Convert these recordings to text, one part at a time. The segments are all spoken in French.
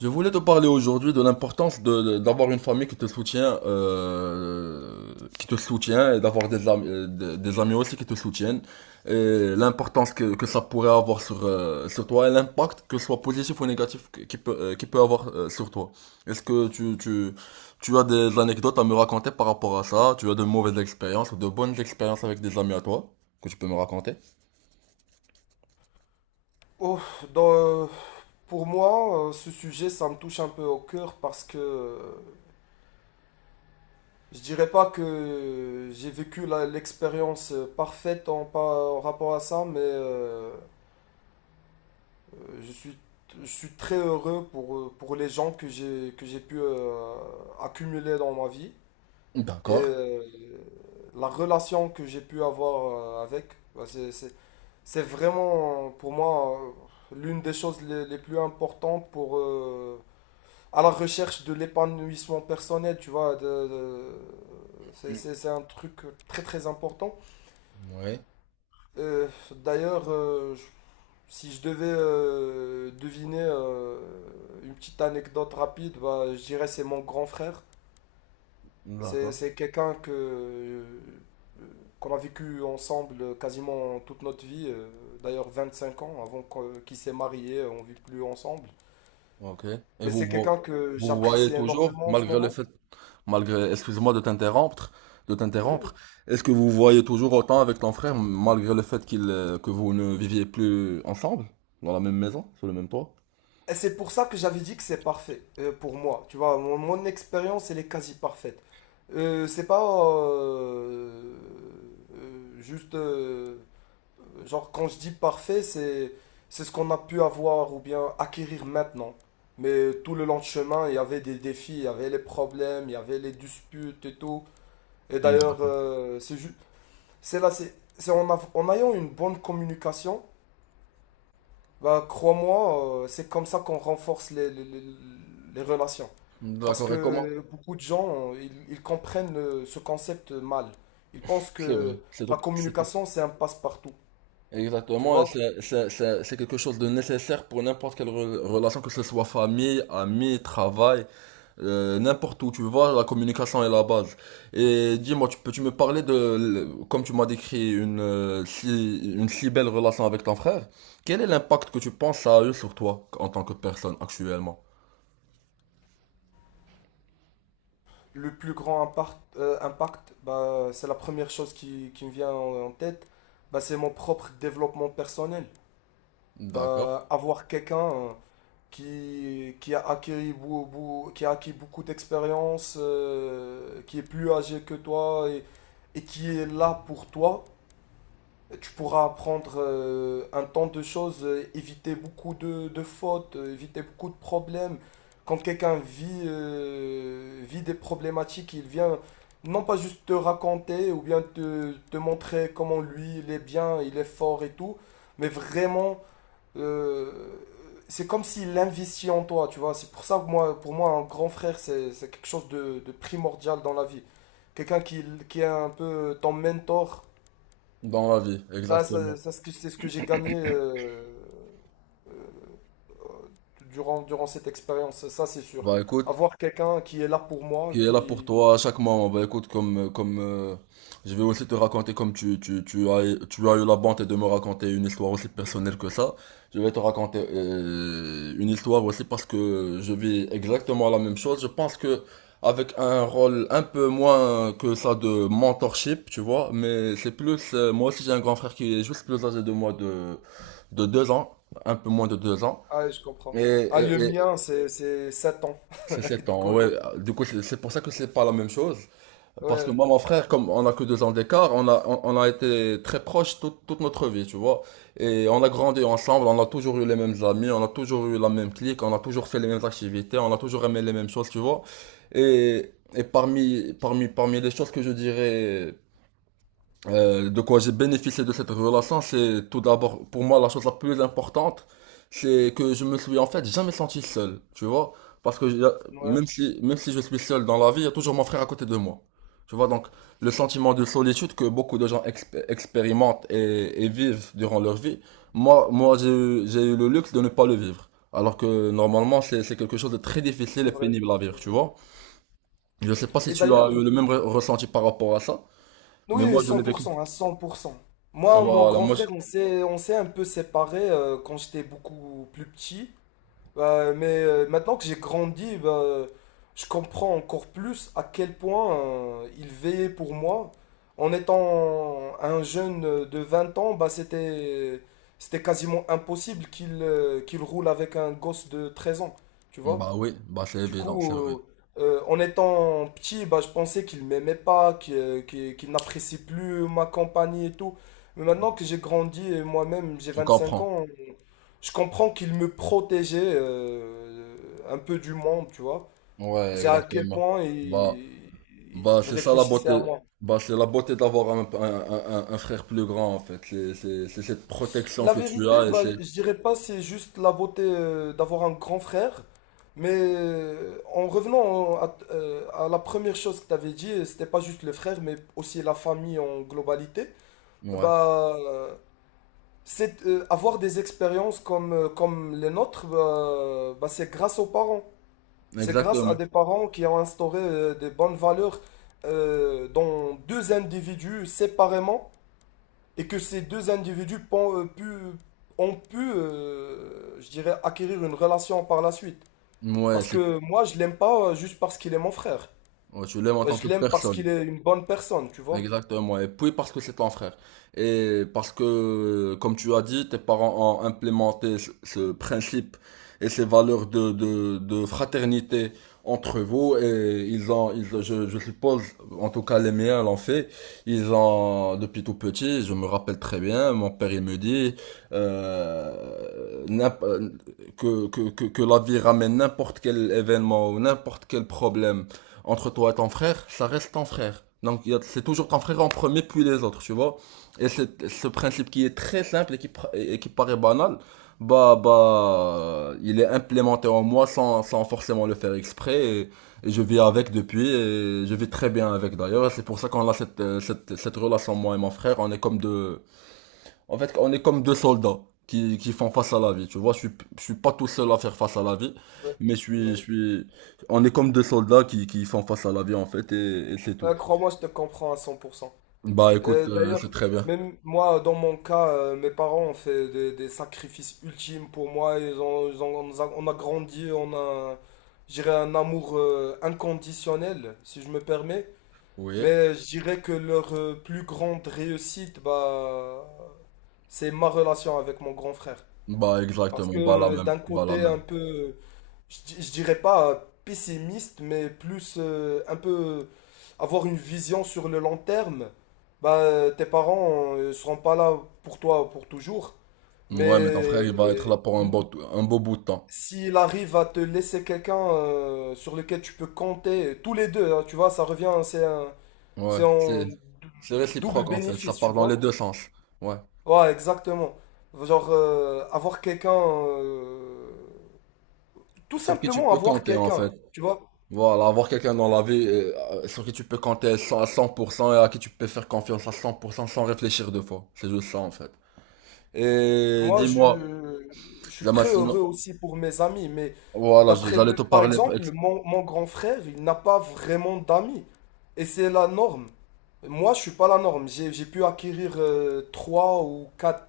Je voulais te parler aujourd'hui de l'importance d'avoir une famille qui te soutient, et d'avoir des amis aussi qui te soutiennent et l'importance que ça pourrait avoir sur toi et l'impact que ce soit positif ou négatif qui peut, avoir sur toi. Est-ce que tu as des anecdotes à me raconter par rapport à ça? Tu as de mauvaises expériences ou de bonnes expériences avec des amis à toi que tu peux me raconter? Oh, dans, euh, pour moi, ce sujet, ça me touche un peu au cœur parce que je dirais pas que j'ai vécu l'expérience parfaite en rapport à ça, mais euh, je suis, je suis très heureux pour les gens que j'ai pu accumuler dans ma vie et D'accord. La relation que j'ai pu avoir avec. Bah, c'est vraiment pour moi l'une des choses les plus importantes pour à la recherche de l'épanouissement personnel, tu vois. De, de- c'est, Mm. c'est- c'est un truc très très important. Ouais. D'ailleurs, si je devais deviner une petite anecdote rapide, bah, je dirais c'est mon grand frère. C'est, D'accord. c'est quelqu'un qu'on a vécu ensemble quasiment toute notre vie, d'ailleurs 25 ans avant qu'il s'est marié, on ne vit plus ensemble. Ok. Et Mais vous c'est quelqu'un vo- que vous, vous voyez j'apprécie toujours, énormément en ce malgré le moment. fait, excuse-moi de t'interrompre, de Oui, oui. t'interrompre, est-ce que vous vous voyez toujours autant avec ton frère, malgré le fait qu'il, que vous ne viviez plus ensemble, dans la même maison, sur le même toit? Et c'est pour ça que j'avais dit que c'est parfait pour moi. Tu vois, mon expérience, elle est quasi parfaite. C'est pas euh, juste. Genre, quand je dis parfait, c'est ce qu'on a pu avoir ou bien acquérir maintenant. Mais tout le long de chemin, il y avait des défis, il y avait les problèmes, il y avait les disputes et tout. Et d'ailleurs, D'accord. C'est juste. C'est là, c'est en ayant une bonne communication, bah, crois-moi, c'est comme ça qu'on renforce les relations. Parce D'accord, et comment? que beaucoup de gens, ils comprennent ce concept mal. Ils pensent C'est vrai, que c'est la tout, c'est tout. communication, c'est un passe-partout. Tu Exactement, et vois, c'est quelque chose de nécessaire pour n'importe quelle relation, que ce soit famille, amis, travail. N'importe où, tu vois, la communication est la base. Et dis-moi, tu peux-tu me parler de, comme tu m'as décrit une si belle relation avec ton frère, quel est l'impact que tu penses ça a eu sur toi en tant que personne actuellement? le plus grand impact, bah, c'est la première chose qui me vient en tête. Bah, c'est mon propre développement personnel. D'accord. Bah, avoir quelqu'un qui a acquis beaucoup d'expérience, qui est plus âgé que toi et qui est là pour toi, tu pourras apprendre un tant de choses, éviter beaucoup de fautes, éviter beaucoup de problèmes. Quand quelqu'un vit des problématiques, il vient non pas juste te raconter ou bien te montrer comment lui il est bien, il est fort et tout, mais vraiment euh, c'est comme s'il investit en toi, tu vois. C'est pour ça que moi, pour moi, un grand frère, c'est quelque chose de primordial dans la vie. Quelqu'un qui est un peu ton mentor. Dans la vie, Ça, ça- exactement. ça, c'est ce que j'ai gagné durant cette expérience, ça c'est sûr. Bah écoute, Avoir quelqu'un qui est là pour moi, qui est là pour qui. toi à chaque moment. Bah écoute, comme, comme je vais aussi te raconter, comme tu as eu la bonté de me raconter une histoire aussi personnelle que ça, je vais te raconter une histoire aussi parce que je vis exactement la même chose. Je pense que avec un rôle un peu moins que ça de mentorship, tu vois, mais c'est plus, moi aussi j'ai un grand frère qui est juste plus âgé de moi de 2 ans, un peu moins de 2 ans. Ah, je comprends. Et, Ah, et, le et mien, c'est 7 ans. c'est sept Du ans, coup, ouais. le. Du coup, c'est pour ça que c'est pas la même chose. Parce que Ouais, moi, mon frère, comme on a que 2 ans d'écart, on a été très proches toute notre vie, tu vois. Et on a grandi ensemble, on a toujours eu les mêmes amis, on a toujours eu la même clique, on a toujours fait les mêmes activités, on a toujours aimé les mêmes choses, tu vois. Et parmi les choses que je dirais de quoi j'ai bénéficié de cette relation, c'est tout d'abord pour moi la chose la plus importante, c'est que je me suis en fait jamais senti seul, tu vois, parce que ouais, même si je suis seul dans la vie, il y a toujours mon frère à côté de moi, tu vois, donc le sentiment de solitude que beaucoup de gens expérimentent et vivent durant leur vie, moi j'ai eu le luxe de ne pas le vivre, alors que normalement c'est quelque chose de très difficile c'est et vrai. pénible à C'est vivre, tu vrai. vois. Je sais pas si Et tu as d'ailleurs, eu le même ressenti par rapport à ça, mais oui, moi je cent l'ai pour vécu. cent, à 100%. Moi, mon Voilà. grand moi frère, on s'est un peu séparés quand j'étais beaucoup plus petit. Mais maintenant que j'ai grandi, bah, je comprends encore plus à quel point il veillait pour moi. En étant un jeune de 20 ans, bah, c'était quasiment impossible qu'il roule avec un gosse de 13 ans, tu vois? Bah oui, bah c'est Du évident, c'est coup, vrai. En étant petit, bah, je pensais qu'il m'aimait pas, qu'il n'apprécie plus ma compagnie et tout. Mais maintenant que j'ai grandi et moi-même, j'ai Je vingt-cinq comprends. ans, je comprends qu'il me protégeait un peu du monde, tu vois. Ouais, C'est à quel exactement. point Bah, il, bah il c'est ça la réfléchissait à beauté. moi. Bah c'est la beauté d'avoir un frère plus grand en fait. C'est cette protection La que tu vérité, as. Et bah, c'est. je dirais pas c'est juste la beauté d'avoir un grand frère, mais en revenant à la première chose que tu avais dit, c'était pas juste le frère, mais aussi la famille en globalité. Ouais, Bah, c'est avoir des expériences comme les nôtres, bah, c'est grâce aux parents. C'est grâce à des exactement. parents qui ont instauré des bonnes valeurs dans deux individus séparément et que ces deux individus ont pu, je dirais, acquérir une relation par la suite. Ouais, Parce c'est. que moi, je l'aime pas juste parce qu'il est mon frère. Ouais, tu l'aimes en Euh, tant que Je l'aime parce personne. qu'il est une bonne personne, tu vois. Exactement, et puis parce que c'est ton frère. Et parce que, comme tu as dit, tes parents ont implémenté ce principe et ces valeurs de fraternité entre vous, et ils ont, ils, je suppose, en tout cas les miens l'ont fait, ils ont, depuis tout petit, je me rappelle très bien, mon père il me dit euh, n'imp- que la vie ramène n'importe quel événement ou n'importe quel problème entre toi et ton frère, ça reste ton frère. Donc c'est toujours ton frère en premier puis les autres, tu vois. Et ce principe qui est très simple et qui paraît banal, bah il est implémenté en moi sans forcément le faire exprès et je vis avec depuis et je vis très bien avec d'ailleurs. C'est pour ça qu'on a cette relation moi et mon frère, on est comme deux soldats qui font face à la vie. Tu vois, je suis pas tout seul à faire face à la vie, Ouais, mais ouais. On est comme deux soldats qui font face à la vie, en fait, et c'est tout. Crois-moi, je te comprends à 100%. Bah, Euh, écoute, d'ailleurs, c'est très bien. même moi, dans mon cas, mes parents ont fait des sacrifices ultimes pour moi. Ils ont- on nous a, on a grandi, on a, je dirais, un amour inconditionnel, si je me permets. Oui. Mais je dirais que leur plus grande réussite, bah, c'est ma relation avec mon grand frère. Bah, Parce que exactement. Bah, la même. d'un Bah, la côté même. un peu, je dirais pas pessimiste, mais plus un peu avoir une vision sur le long terme, bah, tes parents ne seront pas là pour toi pour toujours. Mais Ouais, mais ton frère, il va être euh, là pour un beau bout de temps. s'il arrive à te laisser quelqu'un sur lequel tu peux compter, tous les deux, hein, tu vois, ça revient, c'est un, Ouais. c'est en C'est, dou- c'est double réciproque, en fait. Ça bénéfice, tu part dans les vois. deux sens. Ouais. Ouais, exactement. Genre, tout Sur qui tu simplement peux avoir compter, en quelqu'un, fait. tu vois. Voilà, avoir quelqu'un dans la vie sur qui tu peux compter à 100 à 100% et à qui tu peux faire confiance à 100% sans réfléchir deux fois. C'est juste ça en fait. Et Moi, je, dis-moi, je suis Zama, très heureux aussi pour mes amis, mais voilà, j'allais te par parler. exemple, mon grand frère, il n'a pas vraiment d'amis. Et c'est la norme. Moi, je suis pas la norme. J'ai pu acquérir trois ou quatre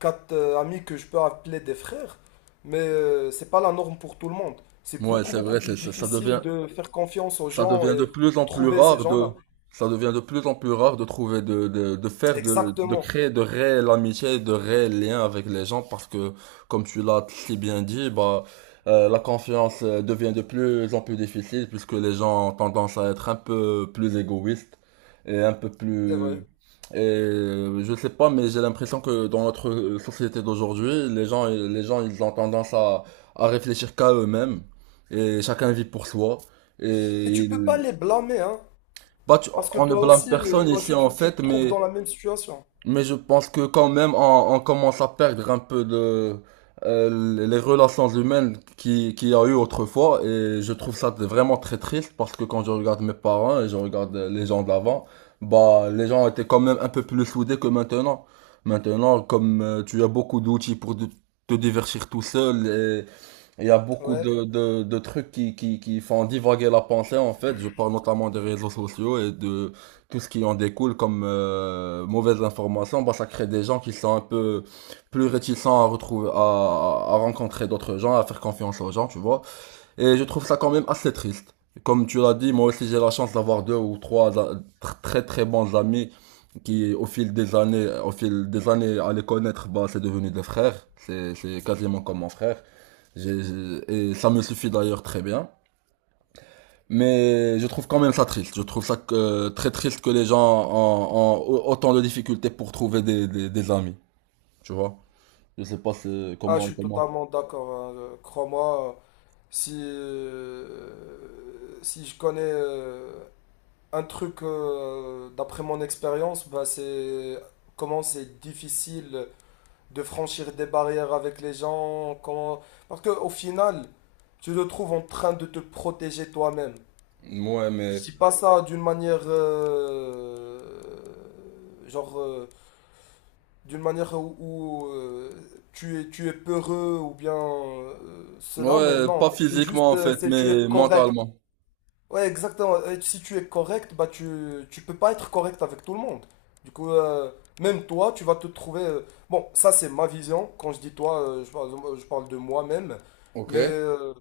amis que je peux appeler des frères, mais c'est pas la norme pour tout le monde. C'est Ouais, beaucoup, c'est beaucoup vrai, plus ça difficile devient de faire confiance aux ça gens devient de et plus en plus trouver ces rare gens-là. de, ça devient de plus en plus rare de trouver, de Exactement, créer de réelles amitiés, de réels liens avec les gens parce que, comme tu l'as si bien dit, bah, la confiance devient de plus en plus difficile puisque les gens ont tendance à être un peu plus égoïstes et un peu c'est vrai. plus, et je sais pas, mais j'ai l'impression que dans notre société d'aujourd'hui, les gens, ils ont tendance à, réfléchir qu'à eux-mêmes et chacun vit pour soi. Et Et tu peux pas il- les blâmer, hein, bah, tu- parce que on ne toi blâme aussi, personne ici en tu fait, te trouves mais, dans la même situation. Je pense que quand même on commence à perdre un peu de les relations humaines qu'il y a eu autrefois et je trouve ça vraiment très triste parce que quand je regarde mes parents et je regarde les gens d'avant, bah les gens étaient quand même un peu plus soudés que maintenant. Maintenant, comme tu as beaucoup d'outils pour te divertir tout seul. Il y a beaucoup Ouais. de trucs qui font divaguer la pensée, en fait. Je parle notamment des réseaux sociaux et de tout ce qui en découle comme mauvaise information. Bah, ça crée des gens qui sont un peu plus réticents à rencontrer d'autres gens, à faire confiance aux gens, tu vois. Et je trouve ça quand même assez triste. Comme tu l'as dit, moi aussi j'ai la chance d'avoir deux ou trois très très bons amis qui au fil des années à les connaître, bah c'est devenu des frères. C'est quasiment comme mon frère. Et ça me suffit d'ailleurs très bien. Mais je trouve quand même ça triste. Je trouve ça très triste que les gens ont autant de difficultés pour trouver des amis. Tu vois? Je sais pas Ah, je comment suis comment. totalement d'accord, hein. Crois-moi si, si je connais un truc d'après mon expérience, bah c'est comment c'est difficile de franchir des barrières avec les gens. Comment. Parce qu'au final, tu te trouves en train de te protéger toi-même. Ouais Je mais dis pas ça d'une manière. Genre. D'une manière où, tu es peureux ou bien cela, mais ouais, non, pas mais c'est physiquement juste. en fait, C'est tu es mais correct. mentalement. Ouais, exactement. Et si tu es correct, bah tu peux pas être correct avec tout le monde. Du coup, même toi, tu vas te trouver. Bon, ça c'est ma vision. Quand je dis toi, je parle de moi-même. Ok. Mais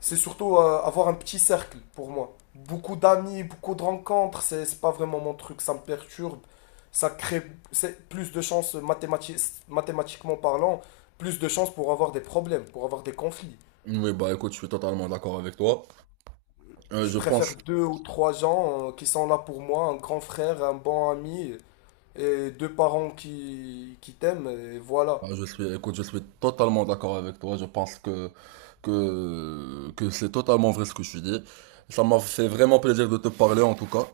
c'est surtout avoir un petit cercle pour moi. Beaucoup d'amis, beaucoup de rencontres, c'est pas vraiment mon truc. Ça me perturbe. Ça crée c'est plus de chances mathématiquement parlant, plus de chances pour avoir des problèmes, pour avoir des conflits. Oui, bah écoute, je suis totalement d'accord avec toi. Je Je pense, préfère deux ou trois gens qui sont là pour moi, un grand frère, un bon ami et deux parents qui t'aiment, et voilà. bah, je suis, Écoute, je suis totalement d'accord avec toi. Je pense que c'est totalement vrai ce que tu dis. Ça m'a fait vraiment plaisir de te parler en tout cas,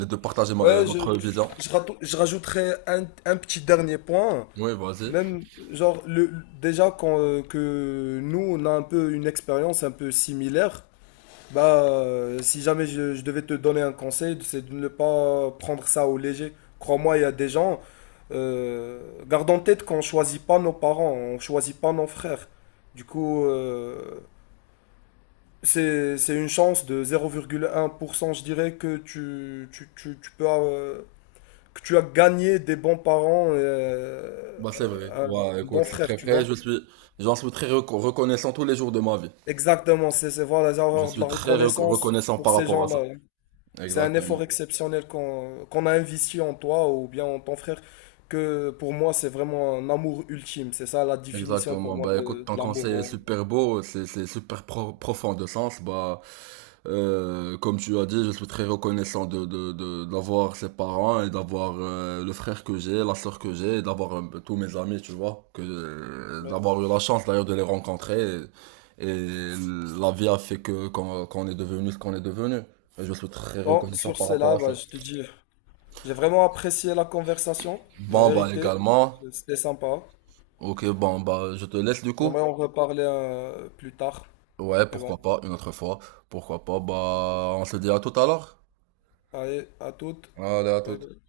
et de partager Ouais, je, notre vision. je, rato- je rajouterai un petit dernier point. Oui, vas-y. Même, genre, déjà que nous, on a un peu une expérience un peu similaire. Bah, si jamais je devais te donner un conseil, c'est de ne pas prendre ça au léger. Crois-moi, il y a des gens. euh, Garde en tête qu'on choisit pas nos parents, on choisit pas nos frères. Du coup, c'est une chance de 0,1%, je dirais, que tu peux, que tu as gagné des bons parents, Bah c'est vrai. un Bah écoute, bon c'est très frère, tu vrai. vois. J'en suis très reconnaissant tous les jours de ma vie. Exactement, voilà, Je avoir de suis la très reconnaissance reconnaissant pour par ces rapport à ça. gens-là. C'est un effort Exactement. exceptionnel qu'on a investi en toi ou bien en ton frère, que pour moi, c'est vraiment un amour ultime. C'est ça la définition pour Exactement. moi Bah écoute, de, ton de l'amour. conseil est en- super beau, c'est super profond de sens. Bah, comme tu as dit, je suis très reconnaissant d'avoir ses parents et d'avoir le frère que j'ai, la sœur que j'ai, et d'avoir tous mes amis, tu vois, que Mais d'avoir eu la chance d'ailleurs de les rencontrer. Et la vie a fait que qu'on qu'on est devenu ce qu'on est devenu. Et je suis très bon, reconnaissant sur par rapport cela, à ça. bah, je te dis, j'ai vraiment apprécié la conversation, la Bon bah vérité. également. C'était sympa. Ok, bon bah je te laisse du coup. J'aimerais en reparler plus tard. Ouais, Mais bon, pourquoi pas, une autre fois. Pourquoi pas, bah, on se dit à tout à l'heure. allez, à toutes. Allez, à tout. Bye bye.